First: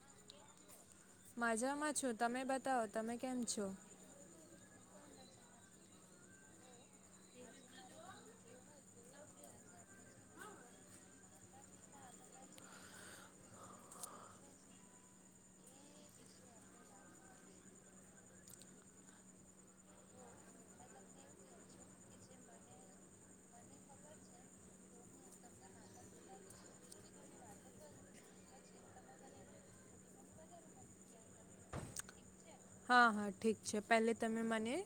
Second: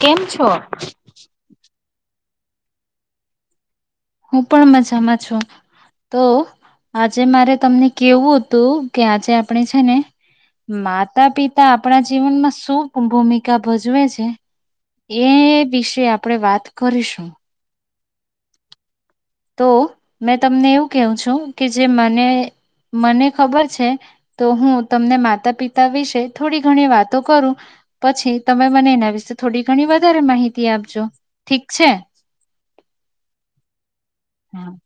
કેમ છો. મજામાં છું તમે બતાવો તમે કેમ છો. હું પણ મજામાં છું તો આજે મારે તમને કેવું હતું કે આજે આપણે છે ને માતા પિતા આપણા જીવનમાં શું ભૂમિકા ભજવે છે એ વિશે આપણે વાત કરીશું. તો મેં તમને એવું કહું છું કે જે મને મને ખબર છે તો હું તમને માતા પિતા વિશે થોડી ઘણી વાતો કરું પછી તમે મને એના વિશે થોડી ઘણી વધારે માહિતી આપજો ઠીક છે. હા હા ઠીક છે. પહેલે તમે મને.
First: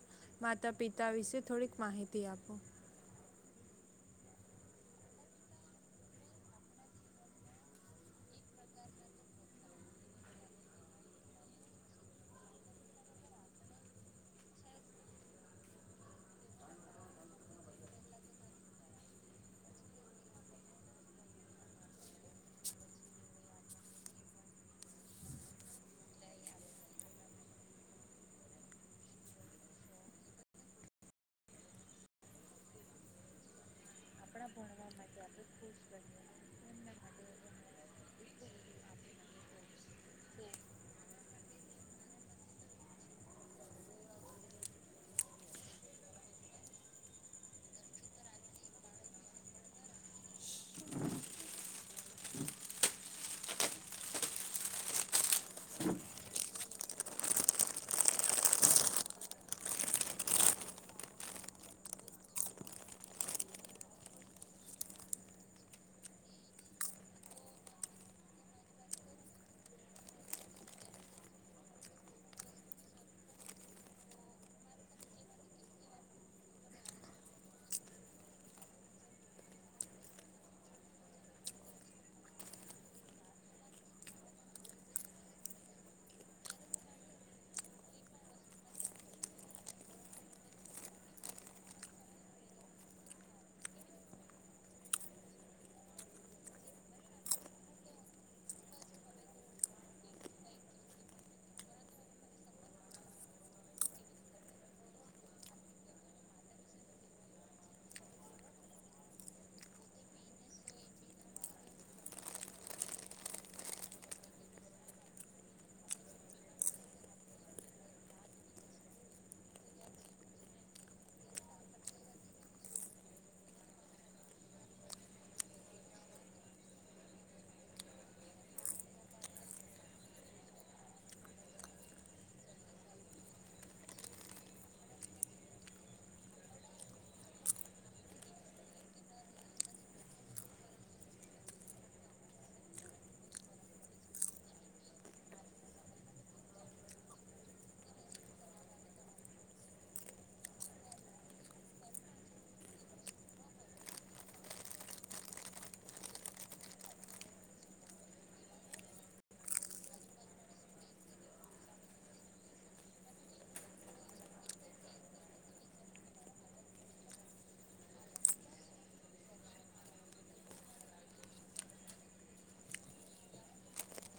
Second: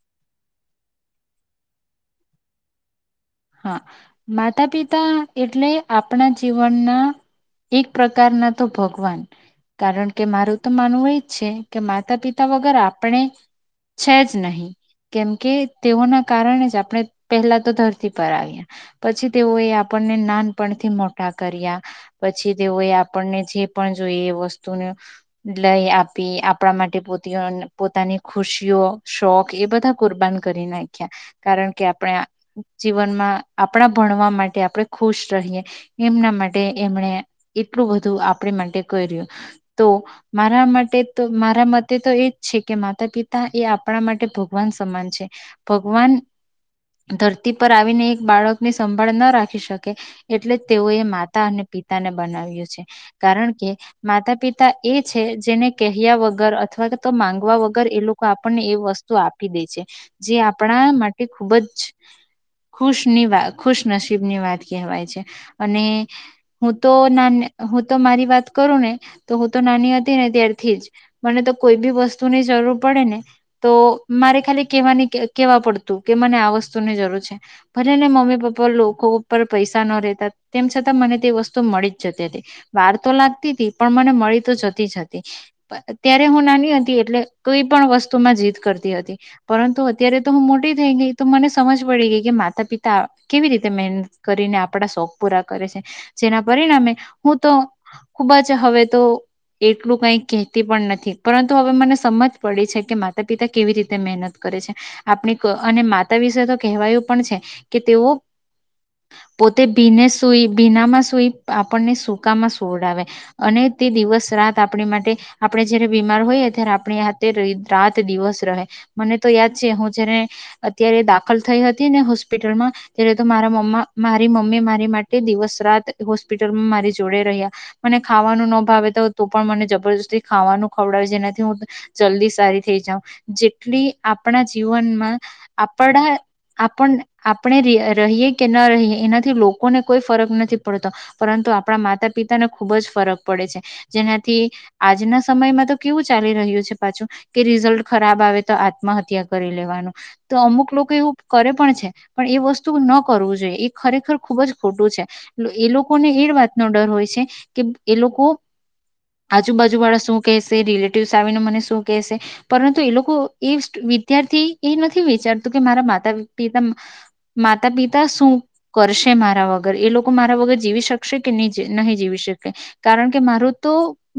માતા પિતા વિશે થોડીક માહિતી આપો. હા માતા પિતા એટલે આપણા જીવનના એક પ્રકારના તો ભગવાન કારણ કે મારું તો માનવું એજ છે કે માતા પિતા વગર આપણે છે જ નહીં. કેમકે તેઓના કારણે જ આપણે પહેલા તો ધરતી પર આવ્યા પછી તેઓએ આપણને નાનપણથી મોટા કર્યા પછી તેઓએ આપણને જે પણ જોઈ એ વસ્તુને લઈ આપી આપણા માટે પો પોતાની ખુશીઓ શોખ એ બધા કુરબાન કરી નાખ્યા કારણ કે આપણે જીવનમાં આપણા ભણવા માટે આપણે ખુશ રહીએ એમના માટે એમણે એટલું બધું આપ આપ માટે કર્યું તો મારા માટે તો મારા મતે તો એજ છે કે માતા પિતા એ આપણા માટે ભગવાન સમાન છે. ભગવાન ધર તી પર આવીને એક બાળક ની સંભાળ ન રાખી શકે એટલે તેઓએ માતા અને પિતાને બનાવ્યું છે. કારણ કે માતા પિતા એ છે જેને કહ્યા વગર અથવા તો માંગવા વગર એ લોકો આપણને એ વસ્તુ આપી દે છે જે આપણા માટે ખૂબ જ ખુશની વા ખુશનસીબની વાત કહેવાય છે અને હું તો ના હું તો મારી વાત કરું ને તો હું તો નાની હતી ને ત્યારથી જ મને તો કોઈ બી વસ્તુની જરૂર પડે ને તો મારે ખાલી કેવાની કેવા પડતું કે મને આ વસ્તુ તુ ની જરૂર છે ભલે ને મમ્મી પપ્પા લોકો ઉપર પૈસા ન રહેેતા તેમ છતાં મને તે વસ્તુ મળી જ જતી હતી વાર તો લાગતી હતી પણ મને મળી તો જતી જ હતી. અત્યારે હું નાની હતી એટલે કઈ પણ વસ્તુ માં જીદ કરતી હતી પરંતુ અત્યારે તો હું મોટી થઈ ગઈ તો મને સમજ પડી ગઈ કે માતા પિતા કેવી રીતે મહેનત કરીને આપણા શોખ પૂરા કરે છે, જેના પરિણામે હું તો ખુબ જ હવે તો એટલું કઈ કહેતી પણ નથી પરંતુ હવે મને સમજ પડી છે કે માતા પિતા કેવી રીતે મહેનત કરે છે. આપણી અને માતા વિસ કેહવાયું પણ છે કે તેઓ પોતે ભીને સુઈ ભીનામાં સુઈ આપણને સૂકામાં સુવડાવે અને તે દિવસ રાત આપણી માટે આપણે જયારે બીમાર હોઈ ત્યારે આપણી હ રાત દિવસ રહે મને તો યાદ છે હું જયારે અત્યારે દા ખલ થઈ હતી ને હોસ્પિટલમાં ત્યારે તો મારા મમ્મા મારી મમ્મી મારી માટે દિવસ રાત હોસ્પિટલમાં મારી જોડે રહ્યા, મને ખાવાનું ન ભાવે તો હો તો પણ મને જબરજસ્તી ખાવાનું ખવડાવે જેનાથી હું જલ્દી સારી થઈ જાઉં જેટલી આપણા જીવનમાં આપણા આપને આપણે રહીએ કે ન રહીએ એનાથી લોકોને કોઈ ફરક નથી પડતો પરંતુ આપણા માતા પિતાને ખુબ જ ફરક પડે છે. જેનાથી આજના સમયમાં તો કેવું ચાલી રહ્યું છે પાછું કે રિઝલ્ટ ખરાબ આવે તો આત્મહત્યા કરી લેવાનું તો અમુક લોકો એવું કરે પણ છે પણ એ વસ્તુ ન કરવું જોઈએ એ ખરેખર ખુબ જ ખોટું છે એ લોકોને એ વાતનો ડર હોય છે કે એ લોકો આજુબાજુ વાળા શું કેહેશે રિલેટિવસ આવીને મને શું કેહેશે પરંતુ એ લોકો એ વિદ્યાર્થી એ નથી વિચારતું કે મારા માત તા પિતમ માતા પિતા શું કરશે મારા વગર એ લોકો મારા વગર જીવી શકશે કે નહી નહી જીવી શકે. કારણ કે મારું તો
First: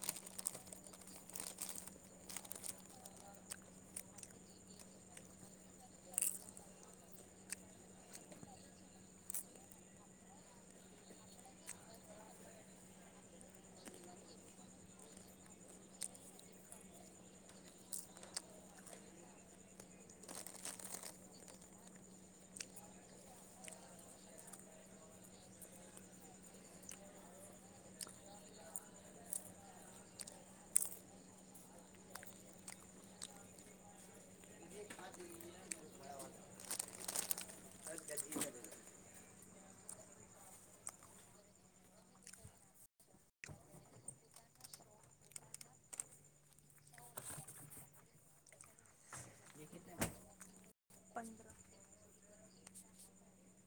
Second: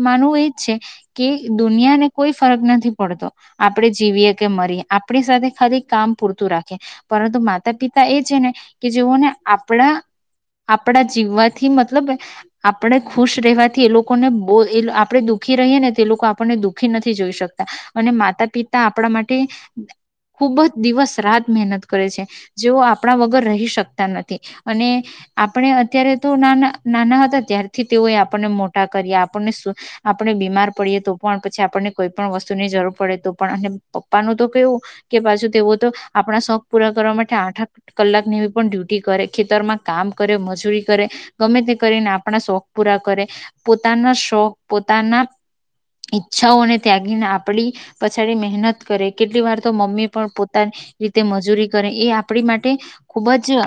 માનવું એજ છે કે દુનિયાને કોઈ ફરક નથી પડતો આપણે જીવીએ કે મરીએ આપણી સાથે ખાલી કામ પૂરતું રાખ ખે પરંતુ માતા પિતા એ છે ને કે જેઓને આપણા આપણા જીવવાથી મતલબ આપણે ખુશ રહેવાથી એ લોકોને બો આપણે દુખી રહીએ ને તે લોકો આપણને દુખી નથી જોઈ શકતા અને માતા પિતા આપણા માટે ખુબ જ દિવસ રાત મહેનત કરે છે. જેઓ આપણા વગર રહી શકતા નથી. અને આપણે અત્યારે તો નાના નાના હતા ત્યારથી તેઓ આપણને મોટા કરીએ આપણને આપણે બીમાર પડીએ તો પણ પછી આપણને કોઈ પણ વસ્તુની જરૂર પડે તો પણ અને પપ્પાનું તો કેવું કે પાછુ તેઓ તો આપણા શોખ પૂરા કરવા માટે આઠ આઠ કલાકની પણ ડ્યુટી કરે ખેતરમાં કામ કરે મજૂરી કરે ગમે તે કરીને આપણા શોખ પૂરા કરે. પોતાના શોખ પોતાના ઈચ્છાઓને ત્યાગીને આપડી પછાડી મહેનત કરે. કેટલી વાર તો મમ્મી પણ પોતાની રીતે મજૂરી કરે એ આપ આપડી માટે. ખુબ જ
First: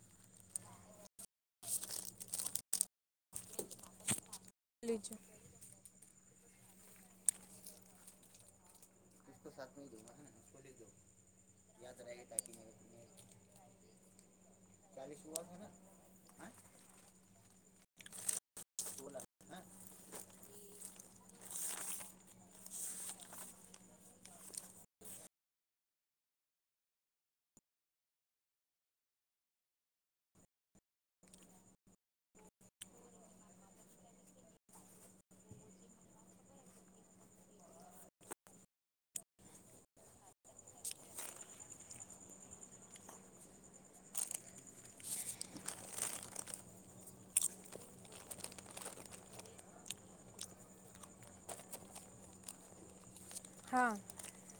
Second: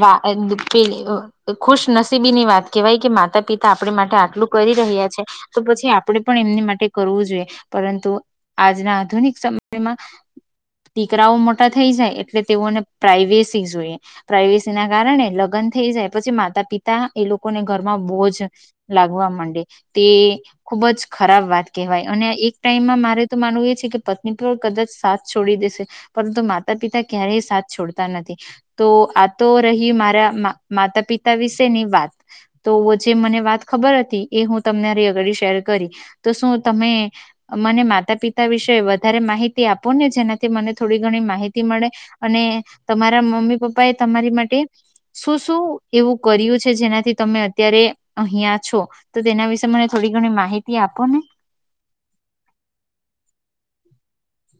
વા. [inaudible] ખુશનસીબી ની વાત કહેવાય કે માતા પિતા આપણી માટે આટલું. કરી રહ્યા લીજો છે તો પછી આપ. આપણે પણ એમની માટે કરવું જોઈએ પરંતુ આજના આધુનિક. સમયમાં. દીકરાઓ મોટા થઈ જાય એટલે તેઓને પ્રાાઈવેસી જોઈએ. પ્રાઇવેસી ના કારણે લગ્ન થઈ જાય પછી માતા પિતા. એ લોકોને ઘરમાં બોજ લાગવા માંડે તે ખુબ જ ખરાબ વાત કહેવાય અને એક ટાઈમમાં મારે તો માનવું એ છે કે પત્ની પણ કદાચ સાથ છોડી દેશે. પરંતુ માતા પિતા ક્યારેય સાથ છોડતા નથી તો આ તો રહી મારા માતા પિતા વિશેની વાત તો જે મને વાત ખબર હતી એ હું તમને અગડી શેર કરી તો શું તમે મને માતા પિતા વિશે વધારે માહિતી આપો ને જેના. મને થોડી ઘણી માહિતી મળે અને તમારા મમ્મી પપ્પા એ તમારી માટે શું શું એવું કર્યું છે જેનાથી તમે અત્યારે અહીિયાં છો તો તેના વિશે મને થોડી ઘણી માહિતી આપો ને. હા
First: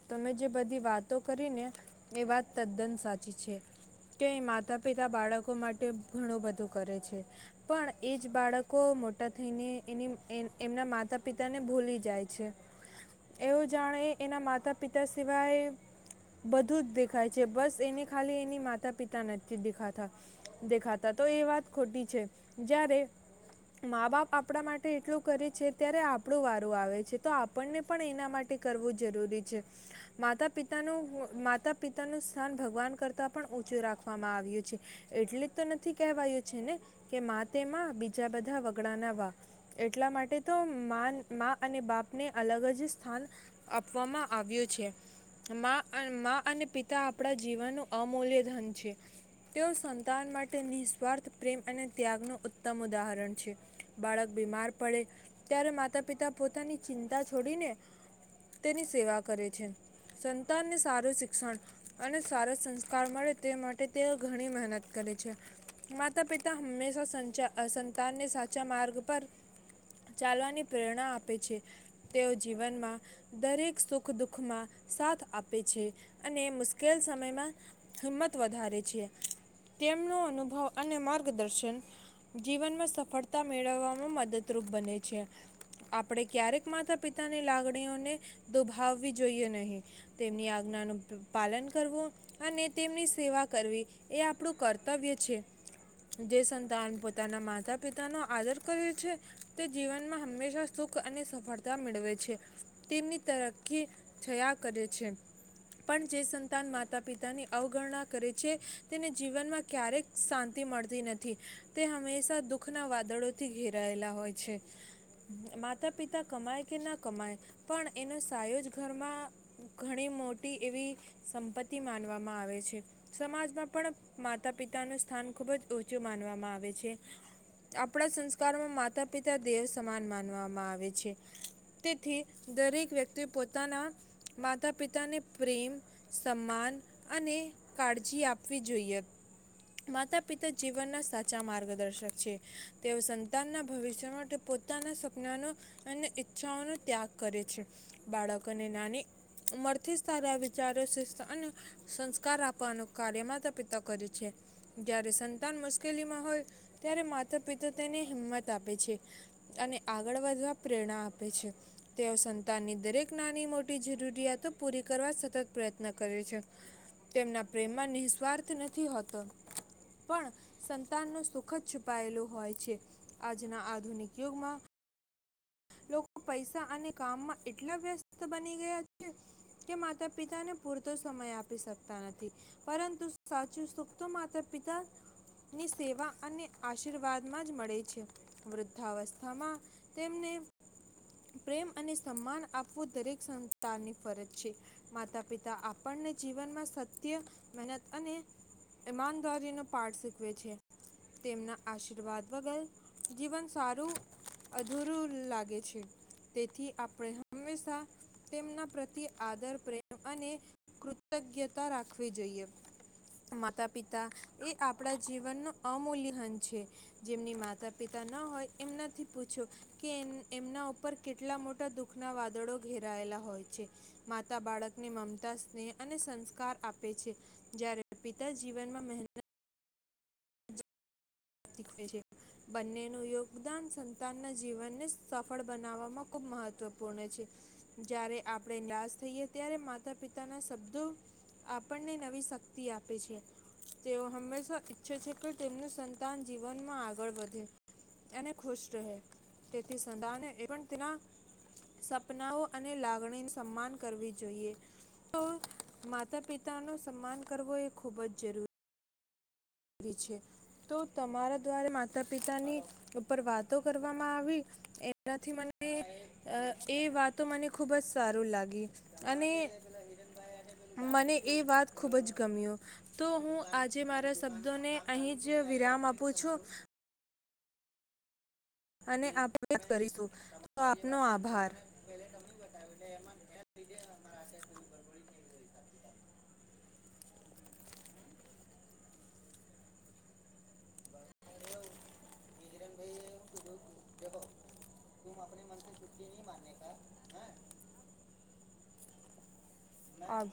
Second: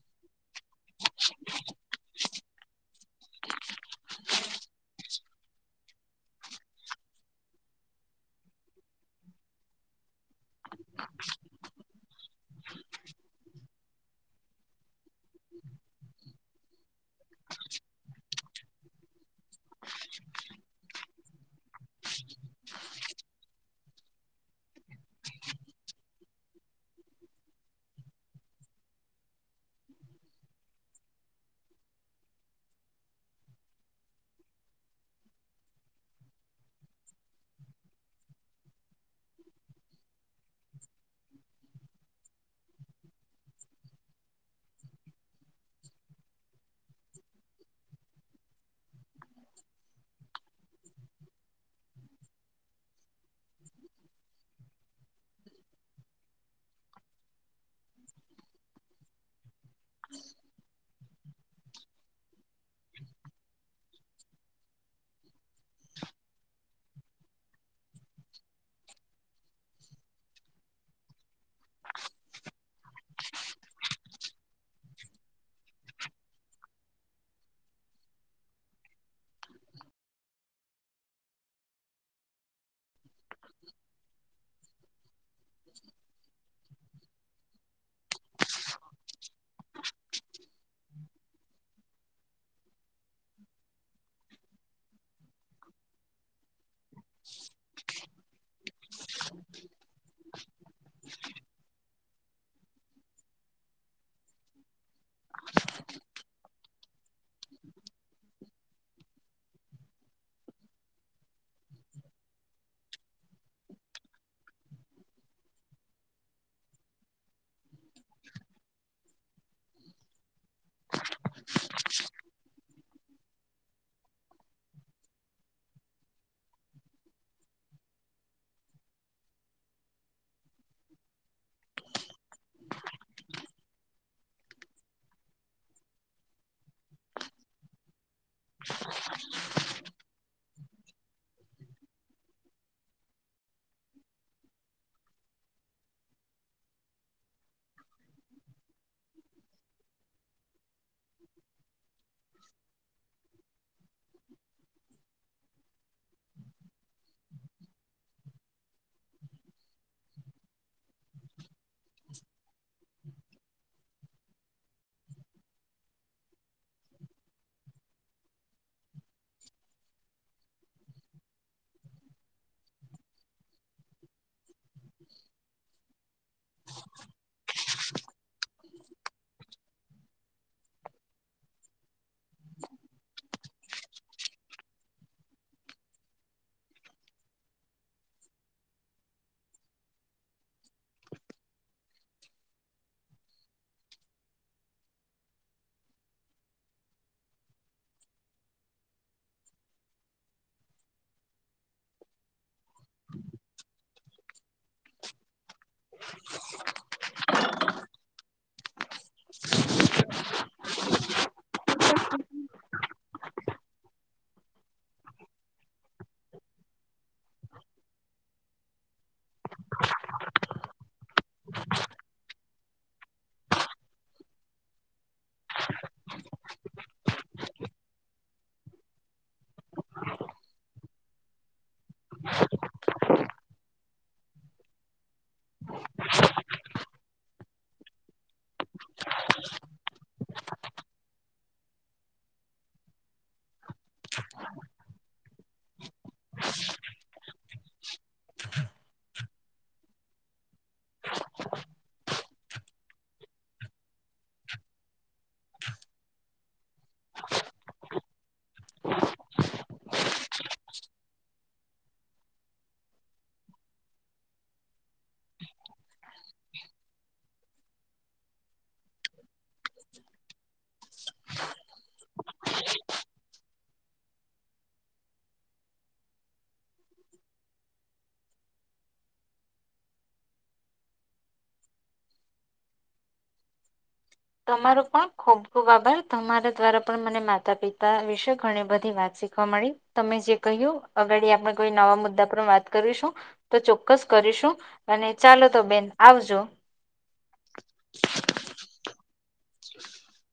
તમે જે બધી વાતો કરીને એ વાત તદ્દન સાચી છે કે માતા પિતા બાળક. માટે ઘણું બધું કરે છે પણ એ જ બાળકો મોટા થઈને એની એ. એમના માતા પિતા ને ભૂલી. જાય છે. એઓ જાણે એના માતા પિતા સિવાય બધું જ દેખાય છે બસ એને ખાલી એની માતા પિતા નથી દેખાતા દેખાતા તો એ વાત ખોટી છે જ્યારે મા બાપ આપણા માટે એટલું કરે છે ત્યારે આપણું વારું આવે છે તો આપણને પણ એના. માટે કરવું જરૂરી છે માતા પિતાનું માતા પિતાનું સ્થાન ભગવાન કરતા પણ ઉચું રાખવામાં આવ્યું છે એટલે જ તો નથી કેહેવાયું છે ને કે માં તે મા બીજા બધા વગડાના વા એટલા માટે તો અને બાપ ને અલગ જ. સ્થાન આપવામાં આવ્યું છે મા અને પિતા આપણા જીવનનું અમૂલ્ય ધન છે તેઓ સંતાન માટે નિસ્વાર્થ પ્રેમ અને ત્યાગનું ઉત્તમ ઉદાહરણ છે બાળક બીમાર પડે ત્યારે માતા પિતા પોતાની ચિંતા છોડીને. તેની સેવા કરે છે. સંતાન ને. સારું શિક્ષણ અને સારો સંસ્કાર મળે તે માટે તેઓ ઘણી મહેનત કરે છે માતા પિતા હંમેશા સં સંતાનને સાચા માર્ગ પર ચાલવાની પ્રેરણા આપે છે તેઓ. જીવનમાં દરેક સુખ દુઃખમાં સાથ આપે છે અને મુશ્કેલ સમયમાં હિંમત વધારે છે તેમનો અનુભવ અને માર્ગદર્શન જીવનમાં સફળતા મેળવવામાં મદદરૂપ બને છે આપણે ક્યારેક માત્ર. પિતાની લાગણીઓને દુભાવવી જોઈએ નહીિ તેમની આજ્ઞાનું પાલન કરવું અને તેમની સેવા કરવી એ આપણું કર્તવ્ય છે જે સંતાન પોતાના માતા પિતાનોો આદર કર્યો છે તે જીવનમાં હંમેશા સુખ અને સફળતા. મેળવે છે તેમની તરકી થયા કરે છે પણ જે સંતાન માતા પિતાની અવગણના કરે છે તેને જીવનમાં ક્યારેક શાંતિ મળતી નથી તે હંમેશા દુઃખના વાદળોથી ઘેરાયેલા હોય છે માતા પિતા. કમાય કે ના કમાય પણ એનો સાાયયોજ ઘરમાં ઘણી મોટી એવી સંપત્તિ માનવામાં આવે છે સમાજમાં પણ માતા પિતાનું સ્થાન ખૂબ જ ઓચું માનવામાં આવે છે આપણા સંસ્કારમાં માતા પિતા દેવ સમાન માનવામાં આવે છે. તેથી દરેક વ્યક્તિ પોતાના માતા પિતાને પ્રેમ સન્માન અને કાળજી આપ. આપવી જોઈએ માતા. પી જીવનના સાચા માર્ગદર્શક છે તેઓ સંતાનના ભવિષ્ય માટે પોતાના સપના નો અને ઈચ્છાઓનો ત્યાગ. કરે છે બાળક અને નાની ઉંમર થી સારા વિચારો અને સંસ્કાર આપવાનું કાર્ય માતા પિતા કરે છે જયારે સંતાન. મુશકેલીમાં હોય ત્યારે માતા પિતા તેને હિંમત આપે છે અને આગળ વધવા. પ્રેરણા આપે છે. તેઓ સંતાનની દરેક. નાની મોટી જરૂરિયાતો પૂરી કરવા સતત પ્રયત્ન કરે છે તેમના પ્રેમમાં નિસ્વાર્થ નથી હોતો પણ સંતાન ન સુખ જ છુપાયેલું હોય છે આજના આધુનિક યુગમાં. લોકો પૈસા અને કામમાં એટલા વ્યસ બની ગયા છે કે માતા પિતાને પૂરતો સમય આપી શકતા નથી પરંતુ સાચું સુખ તો માતા પિતા ની સેવા અને આશીર્વાદ માં જ મળે છે વૃદ્ધાવસ્થામાં. તેમને પ્રેમ અને સન્માન આપવું દરેક સંતાનની ફરજ છે. માતા પિતા આપણને જીવનમાં સત્ય, મહેનત અને ઈમાનદારીનો પાઠ શીખવે છે. તેમના આશીર્વાદ વગર જીવન સારું અધૂરું લાગે છે. તેથી આપણે હંમેશા તેમના પ્રત્યે આદર, પ્રેમ અને કૃતજ્ઞતા રાખવી જોઈએ. માતા પિતા એ આપણા જીવનનો અમૂલ્ય હન છે. જેમની માતા પિતા ન હોય એમનાથી પૂછો. કે એમના ઉપર કેટલા મોટા દુઃખના વાદળો ઘેરાયેલા હોય છે. માતા બાળકને મમતા સ્નેહ અને સંસ્કાર આપે છે. જ્યારે પિતા જીવનમાં મહેનત શીખવે છે. બંનેનું યોગદાન સંતાનના જીવનને સફળ બનાવવામાં ખૂબ મહત્વપૂર્ણ છે. જ્યારે આપણે નિરાશ થઈએ ત્યારે માતા પિતાના શબ્દો આપણને નવી શક્તિ આપે છે. તેઓ હંમેશા ઈચ્છે છે કે તેમનું સં સંતાન જીવનમાં આગળ વધે, અને ખુશ રહે. તેથી સંતાને પણ તેના સપનાઓ અને લાગણી સન્માન કરવી જોઈએ. તો માતા પિતાનું સન્માન કરવો એ ખૂબ જ જરૂર રી છે. તો તમારા દ્વારા માતા પિતાની ઉપર વાતો કરવામાં આવી એનાથી મને એ વાતો મને ખૂબ જ સારું લાગી. અને મને એ વાત ખૂબ જ ગમ્યો. તો હું આજે મારા શબ્દોને અહીં જ વિરામ આપું છું. અને આભાર વ્યક્ત કરીશું. તો આપનો આભાર. તમારો પણ ખુબ ખુબ આભાર, તમારા દ્વારા પણ મને માતા પિતા વિશે ઘણી બધી વાત શીખવા મળી. તમે જે કહ્યું અગાડી આપણે કોઈ નવા મુદ્દા પર વાત કરીશું. તો ચોક્કસ કરીશું, અને ચાલો તો બેન આવજો. આ